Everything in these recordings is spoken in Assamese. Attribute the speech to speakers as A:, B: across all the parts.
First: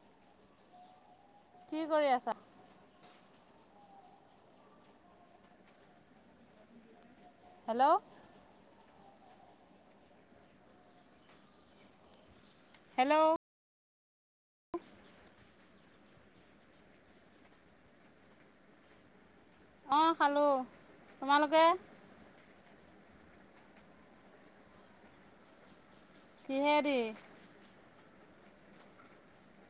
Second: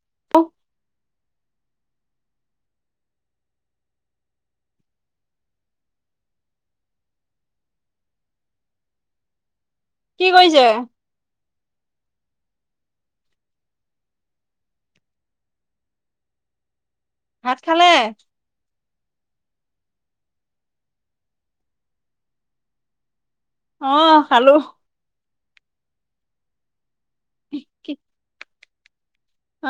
A: [unintelligible]
B: কি কৰি আছা? হেল্ল'।
A: কি কৰিছে?
B: হেল্ল'।
A: ভাত খালে?
B: অ' খালোঁ। তোমালোকে?
A: অ' খালোঁ।
B: কিহেদি?
A: [unintelligible]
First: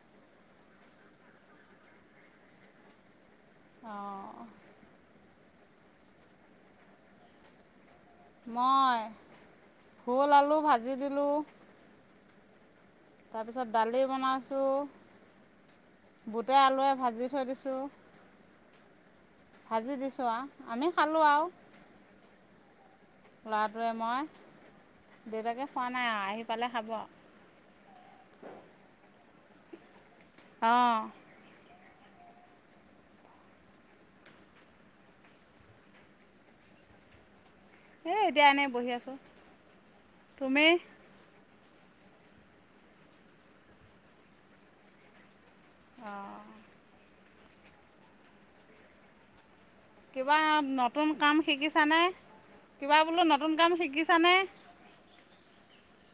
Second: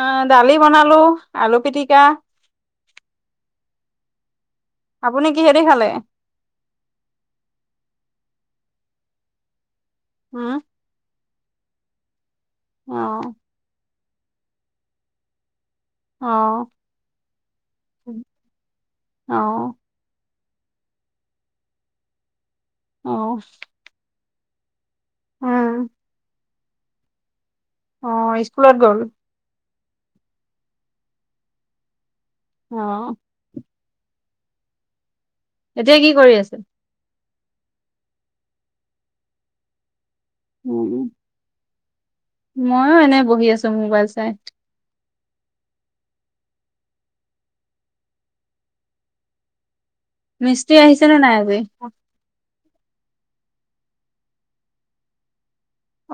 A: অ' দালি বনালো, আলু পিটিকা।
B: অ'।
A: আপুনি কিহেদি খালে?
B: মই! ভোল
A: উম,
B: আলু ভাজি দিলো।
A: অ',
B: তাৰপিছত দালি বনাইছো। বুটে
A: অ',
B: আলুৱে ভাজি থৈ দিছোঁ।
A: অ',
B: ভাজি দিছো আ আমি খালোঁ আৰু।
A: অ',
B: ল'ৰাটোৱে মই। দেউতাকে খোৱা
A: উম,
B: নাই আ আহি পালে খাব।
A: অ' স্কুলত গ'ল।
B: অঁ।
A: অঁ। এতিয়া কি কৰি আছে?
B: এ এতিয়া এনেই বহি আছো।
A: [unintelligible] মইয়ো এনেই বহি আছো মোবাইল চাই।
B: অঁ। কিবা
A: মিস্ত্ৰী আহিছে
B: নতুন
A: নে নাই
B: কাম
A: আজি?
B: শিকিছানে? কিবা বোলো নতুন কাম শিকিছানে?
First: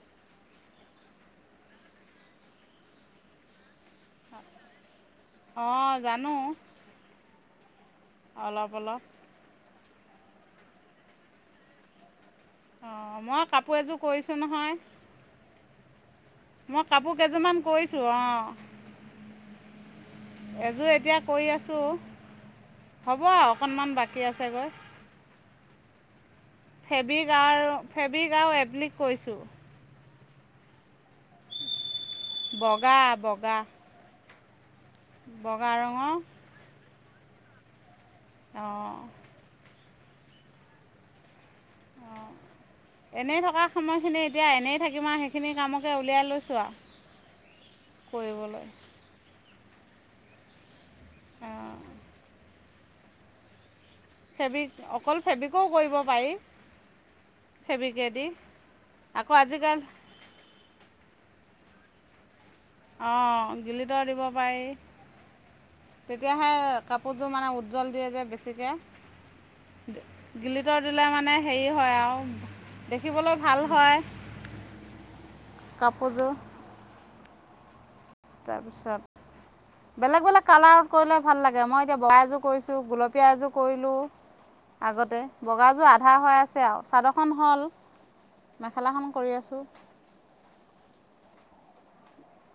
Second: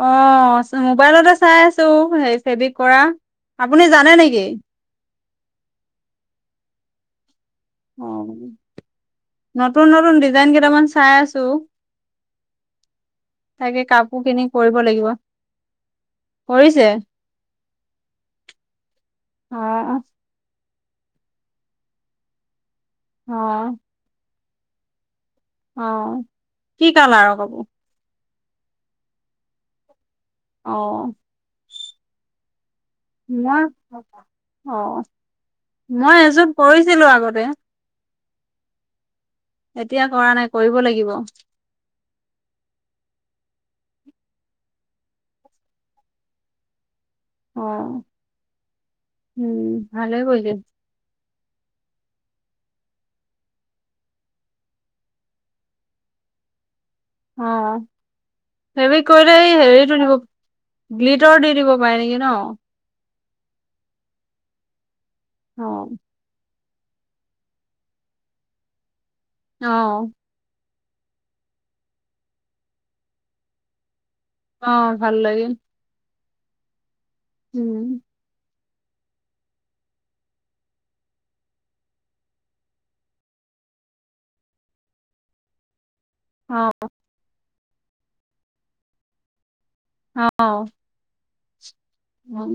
A: অ' চ- মোবাইলতে চাই আছো হেৰি ফেবিক কৰা। [unintelligible] আপুনি জানে নেকি?
B: অ' জানো।
A: অ' নত
B: অলপ অলপ
A: নতুন-নতুন ডিজাইন কেইটামান চাই আছো।
B: অ মই কাপোৰ
A: তাকে
B: এযোৰ
A: খিনি কৰিব
B: বৈয়নহয়,
A: লাগিব।
B: মই
A: কৰিছে?
B: কাপোৰ বইযোৰমান কৰিছো অ'।
A: অ',
B: এযোৰ এতিয়া কৰি আছো। হ'ব
A: অ',
B: অকণমান বাকী আছে। চাগৈ
A: অহ
B: ফেব্ৰিকৰ ফ্ৰেবিক আৰু এবলিক কৰিছোঁ
A: অহ'।
B: টিবক -
A: নোৱা অ'
B: বগা ৰঙৰ
A: মই এযোৰ কৰিছো। ছিলো আগতে।
B: অহ
A: এতিয়া কৰা নাই কৰিব লাগিব।
B: অ' এনেই থকা সময়খিনি এতিয়া এনেই থাকিম আৰু সেইখিনি কামকে উলিয়াই লৈছো আৰু
A: অহ'
B: কৰিবলৈ
A: উম। ভালে কৰিলি।
B: উম ফেব্ৰিক অকল ফেব্ৰিকোও কৰিব পাৰি।
A: অ'
B: ফেব্ৰিকেদি
A: ফ্ৰেবিক
B: আকৌ
A: কৰিলে এই
B: আজিকালি
A: হেৰিটো দিব গ্লিটাৰ দি দিব। নোৱাৰে নেকি ন
B: অ গিলতৰ দিব পাৰি।
A: অ',
B: তেতিয়াহে। কাপোৰযোৰ মানে উজ্জ্বল দিয়ে যে বেছিকে
A: অহ।
B: গিল্টাৰ দিলে মানে হেৰি হয় আৰু দেখিবলৈ ভাল হয়।
A: অ' ভাল লাগে।
B: কাপোৰযোৰ
A: উম।
B: তাৰপিছত বেলেগ-বেলেগ কালাৰত কৰিলে তাৰপিছত বেলেগ বেলেগ কালাৰ কৰিলে ভাল। মই এতিয়া বগা এযোৰ কৰিছো, গুলপীয়া এযোৰ কৰিলো, আগতে বগা এযোৰ আধা হৈ আছে
A: অ',
B: আৰু চাদৰখন হ'ল। মেখেলাখন কৰি আছোঁ।
A: অহ। উম।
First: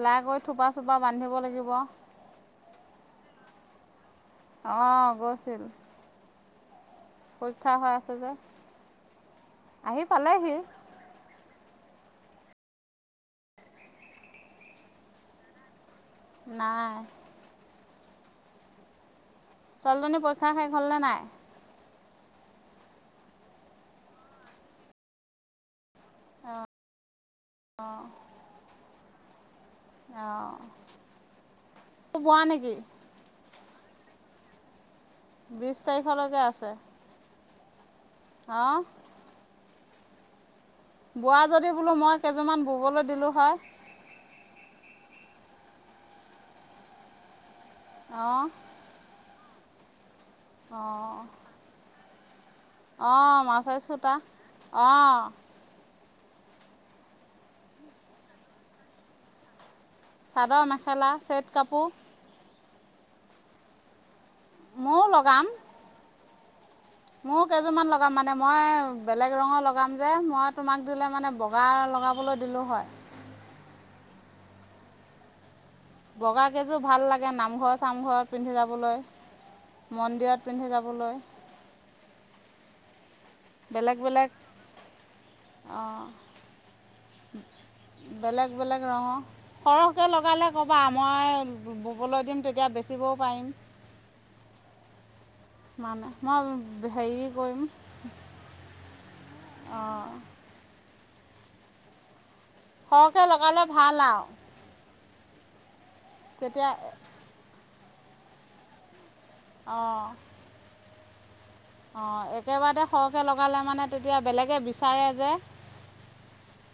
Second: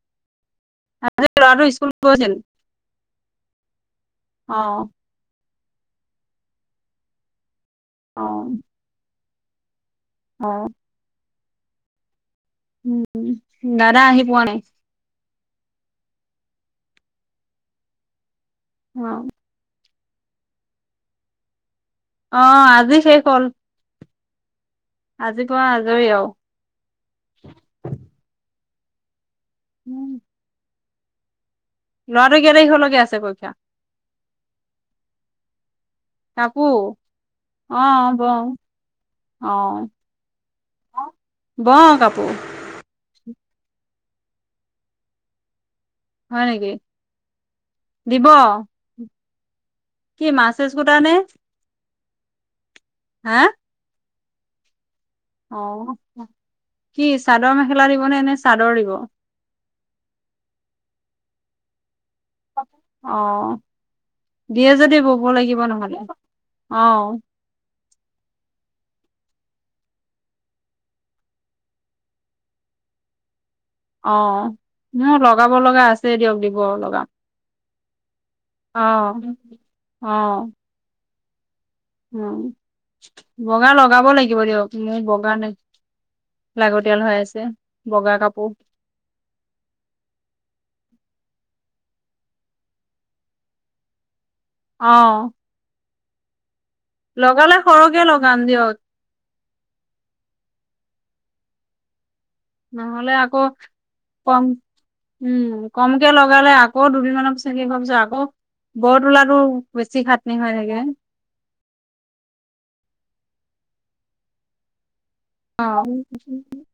B: চিলাই কৰি থোপা-চোপা বান্ধিব
A: ল'ৰাটো
B: লাগিব।
A: স্কুল গৈছিল?
B: অ গৈছিল পৰিক্ষা হৈ আছে যে,
A: অ',
B: আহি পালেহি
A: অ', উম দাদা আহি পোৱা নাই।
B: নাই
A: অ
B: ছোৱালীজনী পৰীক্ষা শেষ হ'লনে নাই?
A: অ আজি শেষ হ'ল আজিৰ পৰা আজৰি আজৰি আও,
B: আহ
A: লৰাটো কে তাৰিখলৈকে আছে পৰীক্ষা?
B: বিছ তাৰিখলৈকে আছে।
A: কাপোৰ অ বওঁ
B: অঁ
A: অ
B: বোৱা যদি
A: বওঁ
B: বোলো মই
A: কাপোৰ
B: কেইযোৰমান ববলৈ দিলো হয়‌,
A: হয় নেকি? দিব
B: অঁ
A: কি মাছেজ গোটা নে?
B: অ
A: হা
B: মাচেচ চোতা
A: অ কি চাদৰ মেখেলা দিব নে নে চাদৰ দিব?
B: চাদৰ মেখেলা চেট কাপোৰ,
A: অহ দিয়ে যদি বব লাগিব নহলে। অ'
B: মোৰ কেইযোৰমান লগাম মানে মই বেলেগ ৰঙৰ লগাম যে মই তোমাক দিলে মানে বগা লগাবলৈ দিলো হয়।
A: অ মোৰ‌ লগাব লগা আছে দিয়ক
B: বগা
A: দিব
B: কেইযোৰ ভাল
A: লগাম
B: লাগে নামঘৰ চামঘৰত পিন্ধি যাবলৈ
A: অ' অ'
B: মন্দিৰত পিন্ধি যাবলৈ।
A: উম বগা
B: বেলেগ
A: লগাব
B: বেলেগ
A: লাগিব দিয়ক মোৰ বগা
B: অ
A: লাগতিয়াল হৈ আছে বগা কাপোৰ
B: বেলেগ বেলেগ ৰঙৰ সৰহকে লগালে ক'বা মই, ববলৈ দিম তেতিয়া বেচিবও পাৰিম।
A: অ
B: মানে মই হেৰি
A: লগালে সৰকে লগাম দিয়ক।
B: অ।
A: নহ'লে
B: সৰহকৈ
A: আকৌ
B: লগালে ভাল আৰু
A: কম উম কমকে লগালে
B: তেতিয়া
A: আকৌ দুদিনমানৰ পিছত আকৌ ব বহুত। তোলাটো বেছি খাটনি হয় থাকে।
B: অ একেবাৰেতে সৰহকে লগালে মানে তেতিয়া বেলেগে বিচাৰে। যে
A: অ।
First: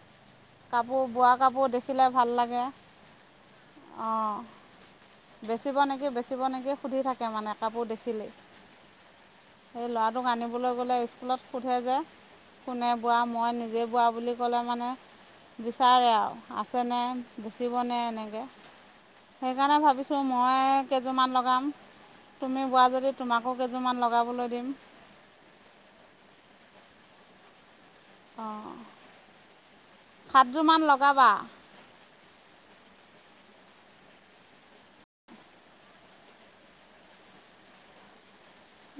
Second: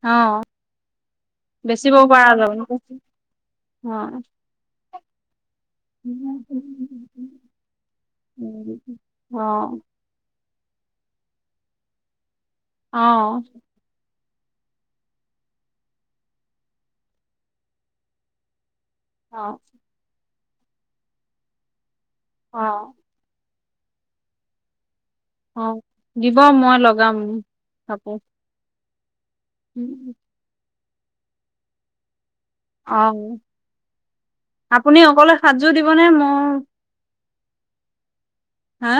B: কাপোৰ বোৱা কাপোৰ
A: বেচিব
B: দেখিলে
A: পৰা
B: ভাল
A: যাব
B: লাগে অ। বেচিব নেকি বেচিব নেকি সুধি থাকে মানে কাপোৰ দেখিলেই
A: অ', অ',
B: সেই ল'ৰাটোক আনিব- ক'বলৈ গ'লে স্কুলত সোধে যে। কোনে বোৱা মই নিজে বোৱা বুলি- গ'লে মানে। বিচাৰে আৰু আছেনে বেচিবনে এনেকে।
A: অ',
B: সেইকাৰণে ভাবিছোঁ। মই কেইযোৰমান লগাম। তুমি বোৱা
A: অ',
B: যদি তোমাক। কাপোৰ কেইযোৰমান লগাবলৈ দিম।
A: অ দিব মই লগাম। কাপোৰ
B: অ। সাতযোৰ মান লগ- লগাবা।
A: অ আপুনি অকলে সাজযোৰ দিবনে মই-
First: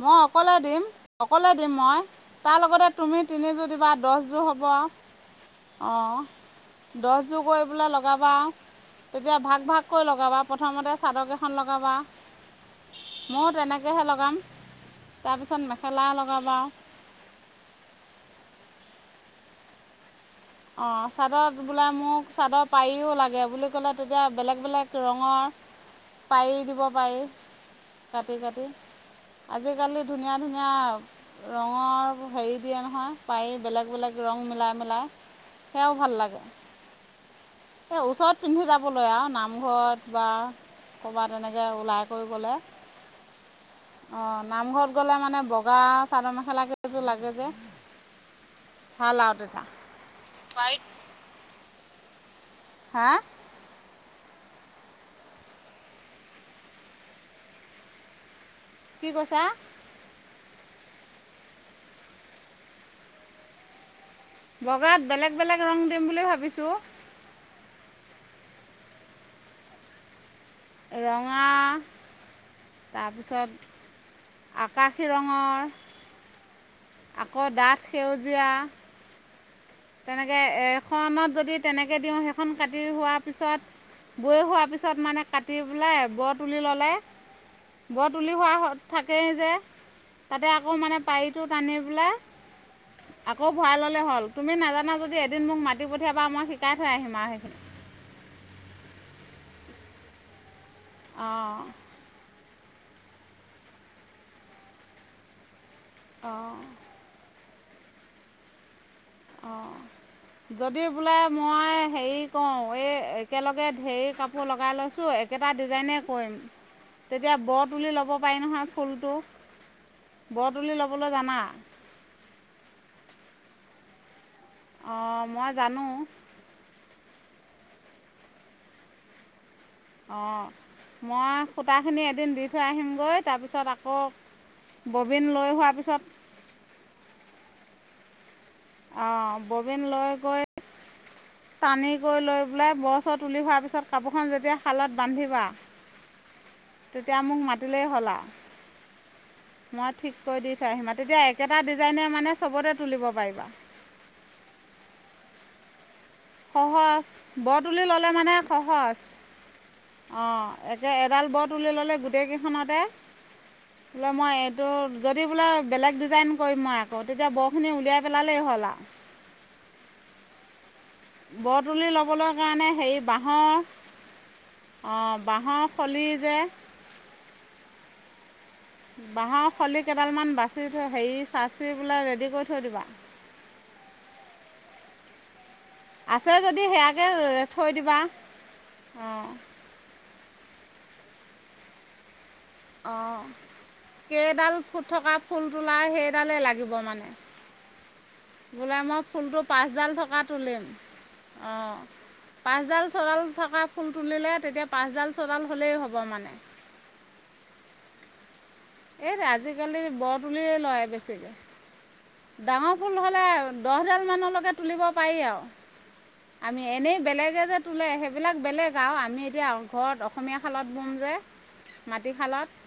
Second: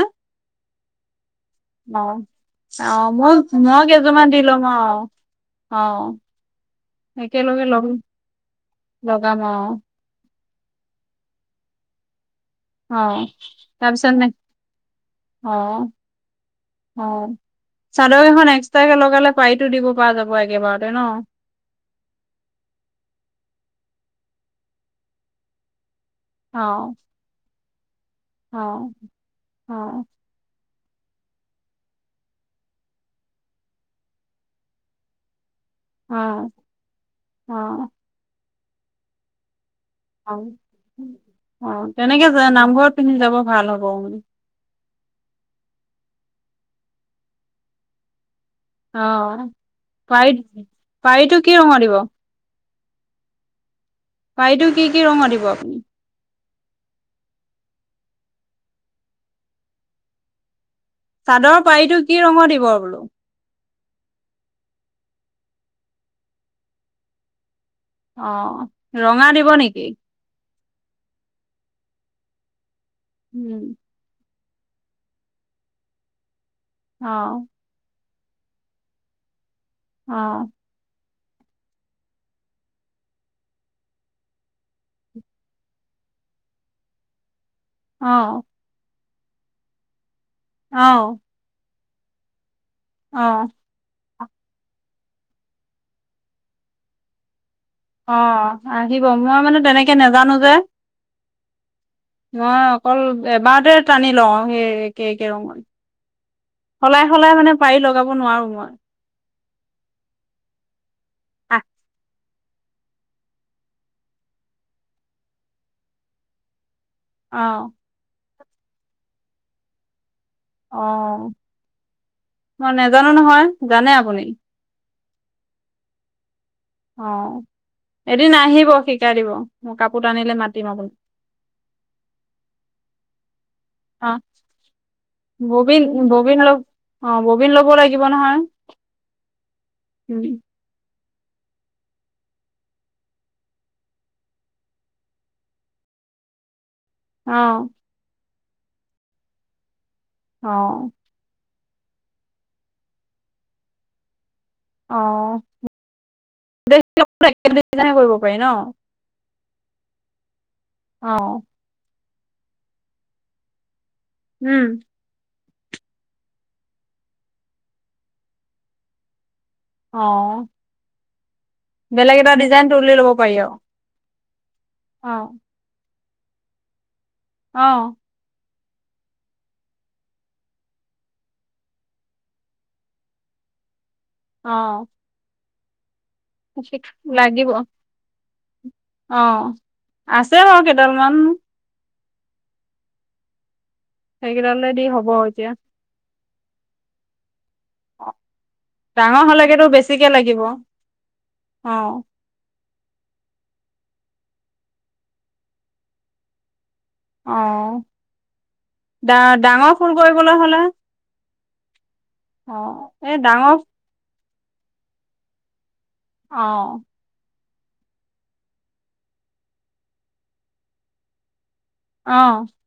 B: মই অকলে দিম। অকলে দিম মই
A: অ',
B: তাৰ লগতে
A: অ',
B: তুমি
A: মই
B: তিনিযোৰ
A: মই
B: দিবা
A: কেইযোৰমান দি
B: দহযোৰ হ'ব
A: ল'ম
B: অ
A: অ',
B: দহযোৰ
A: একেলগে
B: কৰিব
A: লগ
B: পেলাই লগাবা
A: লগাম
B: তেতিয়া ভাগ
A: অ',
B: ভাগ কৈ লগাবা। প্ৰথমতে চাদৰ কেইখন লগাবা।
A: হয়
B: ময়ো তেনেকৈহে
A: তাৰপিছতে।
B: লগাম
A: অ
B: তাৰপিছত মেখেলা লগাবা
A: অ চাদৰ কেইখন এক্স- তে লগালে পাৰিতো দিব পৰা যাব। একেবাৰতে
B: অ
A: ন
B: চাদত বোলে মোক চাদৰ পাৰিও লাগে বুলি। ক'লে তেতিয়া বেলেগ বেলেগ ৰঙৰ-
A: অ
B: পায়ি দিব পাৰি। কাটি কাটি
A: অ অ
B: আজিকালি ধুনীয়া ধুনীয়া- ৰঙৰ হেৰি দিয়ে নহয় পাৰি বেলেগ বেলেগ ৰং মিলাই মিলাই। সেয়াও ভাল
A: অ
B: লাগে,
A: অ
B: এ ওচৰত চুন যাবলৈ আও নামঘৰত বা
A: অ
B: ক'ৰবাত এনেকৈ
A: অ
B: ওলাই কৰি
A: তেনেকে যে
B: গ'লে
A: নামঘৰত পিন্ধি যাব ভাল হ'ব, উ
B: অঁ নামঘৰত গ'লে মানে বগা চাদৰ মেখেলা কেইযোৰ লাগে যে, হা লাও তেতা
A: পাৰীত পাৰীটো কি ৰঙৰ দিব?
B: হা
A: পানীটো কি কি ৰঙৰ দিব আপুনি?
B: কি কৈছা?
A: চাদৰ পাৰীটো কি ৰঙৰ দিব বোলোঁ?
B: বগাত বেলেগ বেলেগ ৰং দিম বুলি ভাবিছোঁ।
A: অ ৰঙা দিব নেকি?
B: ৰঙা তাৰপিছত
A: উম
B: আকাশী ৰঙৰ
A: অ
B: আকৌ ডাঠ সেউজীয়া
A: অ
B: তেনেকে এখনত যদি তেনেকে দিওঁ সেইখন কাটি হোৱা পিছত বৈ হোৱাৰ পিছত মানে কাটি পেলাই বৰ তুলি ল'লে। বৰ
A: অ
B: তুলি হোৱা হত থাকেই যে। তাতে আকৌ
A: অ
B: মানে পাৰীটো টানি কুলা
A: অ
B: আকৌ ভৰা ললে হ'ল তুমি নাজানা যদি এদিন মোক মাতি পঠিয়াবা মই শিকাই থৈ আহিম আৰু সেইখিনি।
A: অ আহিব মই মানে তেনেকে নাজানো যে।
B: অঁ
A: মই অকল এবাৰতে টানি লওঁ সেই এক কে ৰঙৰ। সলাই সলাই মানে পাৰি লগাব নোৱাৰো মই
B: অ যদিওব বোলে মই হেৰি কওঁ এই একেলগে ঢেৰ কাপোৰ লগাই লৈছোঁ একেটা ডিজাইনে কৰিম। তেতিয়া
A: অ
B: ব তুলি ল'ব। পায় নহয় ফুলটো। বৰ তুলি
A: অ
B: ল'বলৈ জানা
A: মই নাজানো নহয়। জানে আপুনি?
B: অ মই জানো।
A: অ, এদিন আহিব শিকাই দিব। মোৰ কাপোৰ
B: অ,
A: টানিলে মাতিম আপুনি
B: মই সূতাখিনি এদিন দি থৈ আহিমগৈ তাৰপিছত আকৌ
A: অ
B: ববিন লৈ হোৱাৰ
A: ববিন
B: পিছত
A: থাকিব নহয়।
B: অ ববিন লয় গৈ টানি কৰি লৈ পেলাই বৰ চৰ তোলি হোৱাৰ পিছত কাপোৰখন যেতিয়া শালত বান্ধিবা তেতিয়া
A: অ
B: মোক মাতিলেই হল আ। মই ঠিক কৰি
A: অ
B: দি থই আহিম মাতি দিয়া একেবাৰে এটা ডিজাইনে মানে চবতে তুলিব পাৰিবা।
A: অ।
B: সহজ, বৰ তুলি
A: ডিজাইনে
B: ল'লে
A: কৰিব পাৰি
B: মানে
A: ন
B: সহজ, অ একে
A: অ
B: এডাল বৰ তুলি ললে গো গোটেই কেইখনতে বোলে মই
A: উম
B: এইটো যদি বোলে বেলেগ ডিজাইন কৰিম মই আকৌ তেতিয়া বৰ খিনি উলিয়াই পেলালেই হ'ল আ।
A: অহ।
B: বৰ তুলি ল'বলৈ কাৰণে হেৰি,
A: ল'ব পাৰি আৰু
B: বাঁহৰ অ বাহৰ খলি যে
A: অহ।
B: বাঁহৰ খলি কেইডালমান বাচি থ হেৰি চাচি কৰি ৰেডি কৰি থৈ দিবা।
A: আহ।
B: আছে যদি সেয়াকে
A: লাগিব,
B: থৈ দিবা
A: অ
B: অঁ
A: আছে বাৰু কে ডালমান।
B: অ। কেইডাল
A: সেইকেইডালে দি
B: ফুট
A: হ'ব
B: থকা ফুল
A: এতিয়া
B: তোলাই সেই ডালে লাগিব মানে। বোলে মই
A: ডাঙৰ
B: ফুলটো
A: হলেগেতো
B: পাচডাল
A: বেছিকে
B: থকা
A: লাগিব
B: তুলিম,
A: অ
B: অ পাচডাল চডাল থকা ফুল তুলিলে তেতিয়া পাচডাল চডাল হ'লেই হ'ব মানে।
A: অহ।
B: এই আজিকালি বৰ
A: হলে
B: তুলিয়ে লয় বেছিকে।
A: অ
B: ডাঙৰ ফুল
A: এই
B: হলে,
A: ডাঙৰ
B: দহ ডাল মানৰ ল তুলিব পাৰি আৰু।
A: অ
B: আমি এনেই বেলেগে যে তোলে সেইবিলাক বেলেগ আৰু আমি এতিয়া ঘৰত অসমীয়া খালত বম যে
A: অ
B: মাটিশালত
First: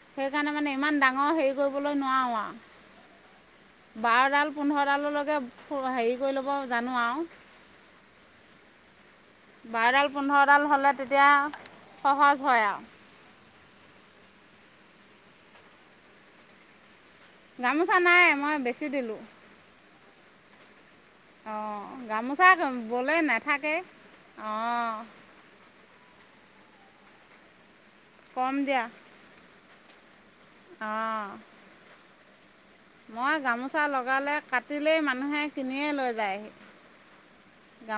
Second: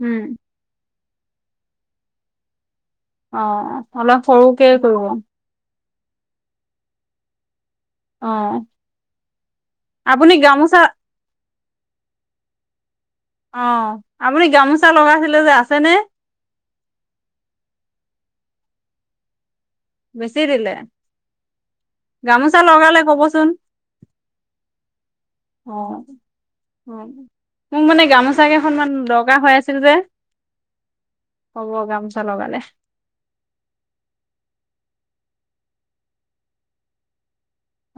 A: উম
B: সেইকাৰণে মানে ইমান ডাঙৰ ঙৰ হেৰি কৰিবলৈ নোৱাৰো আৰু
A: অ অলপ
B: বাৰডাল
A: সৰুকে কৰিব
B: পোন্ধৰডাললৈকে হেৰি কৰি ল'ব জানো আৰু
A: অ
B: বাৰডাল
A: আপুনি
B: পোন্ধৰডাল
A: গামোচা
B: হলে তেতিয়া সহজ হয় আও
A: অ আপুনি গামোচা লগাইছিলে যে আছেনে
B: গামোচা নাই মই বেছি দিলো
A: বেছি দিলে
B: অ অ গামোচা
A: লগালে
B: বলে
A: কবচোন
B: নাথাকে অ
A: উম মোক মানে গামোচা
B: কম
A: কেইখনান দৰকাৰ হৈ আছে সেটো যে
B: অহ
A: ক'ব গামোচা লগালে
B: মই গামোচা লগালে কাটিলেই মানুহে কিনিয়ে লৈ যায়হি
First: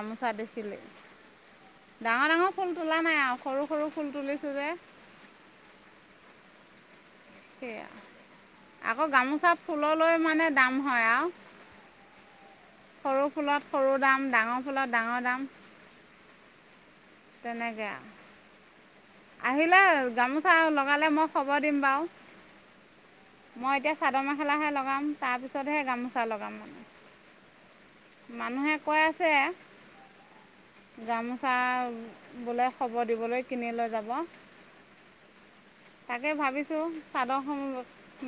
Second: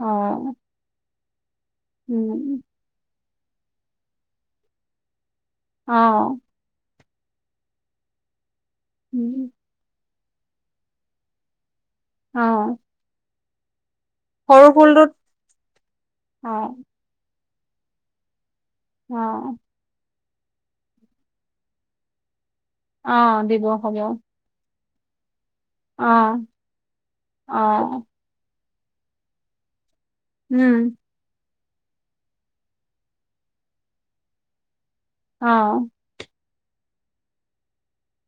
A: অ
B: দেখিলে ডাঙৰ ডাঙৰ
A: উম
B: ফুল তোলা নাই আৰু সৰু সৰু ফুল তুলিছোঁ যে
A: অহ
B: সেয়া আকৌ
A: উম
B: গামোচা ফুলৰ লৈ মানে দাম হয় আৰু
A: অ
B: ফোলত সৰু দাম ডাঙৰ
A: সৰু
B: ফোলত
A: ফুলটোত
B: ডাঙৰ দাম
A: অ
B: তেনেকে
A: অ',
B: আহিলে গামোচা চাও লগালে মই খবৰ দিম বাৰু
A: অ দিব হব
B: কাম তাৰ পিছত পিছতহে গামোচা
A: অ',
B: লগাম
A: অ',
B: মানুহে কৈ আছে
A: উম
B: গামোচা বোলে খবৰ দিবলৈ কিনি লৈ যাব
A: অ',
B: তাকে ভাবিছো চাদৰ সম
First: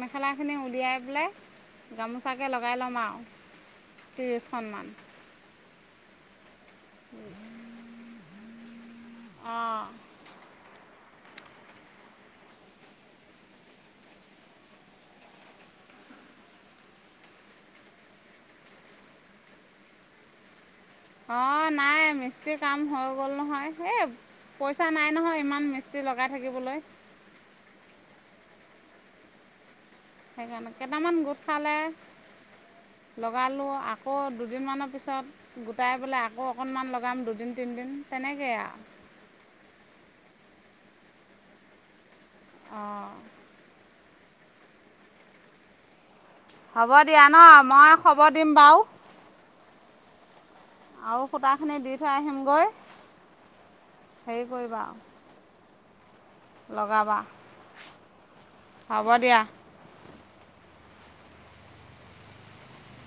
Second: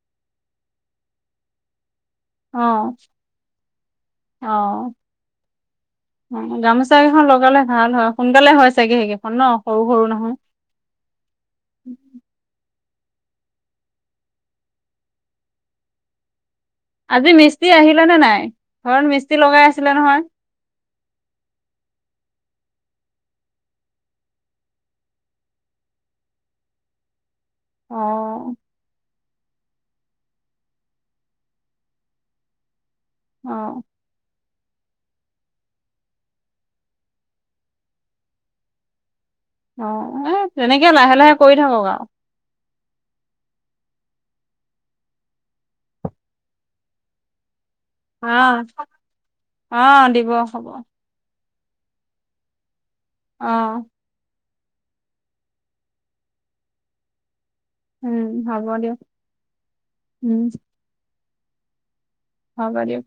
B: মেখেলা খিনি উলিয়াই পেলাই গামোচাকে লগাই
A: অ',
B: ল'ম আও ত্ৰিছখনমান
A: উ গামোচা কেইখন লগালে ভাল হয় সোনকালে হয় চাগে সেকেখন ন সৰু
B: অঁ
A: সৰু নহয় উম আজি মিস্ত্ৰী আহিলে নে নাই ঘৰত মিস্ত্ৰী লগাই আছিলে নহয়
B: অ নাই মিস্ত্ৰী কাম হৈ গ'ল নহয় এই পইচা নাই নহয় ইমান মিস্ত্ৰী লগাই থাকিবলৈ
A: অ
B: সেইকাৰণে কেইটামান গোট খালে লগালো
A: অ',
B: আকৌ দুদিনমানৰ পিছত গোটাই পেলাই আকৌ অকণমান লগাম দুদিন তিনিদিন তেনেকেই আৰু
A: অ এ তেনেকে লাহে লাহে কৰি থাকক আও
B: অঁ হ'ব দিয়া ন মই খবৰ
A: অ
B: দিম বাৰু
A: অ দি ব হ'ব
B: সূতা খিনি দি থৈ আহিমগৈ
A: অহ
B: হেৰি কৰিবা লগাবা
A: উম হব দিয়ক উম হব দিয়ক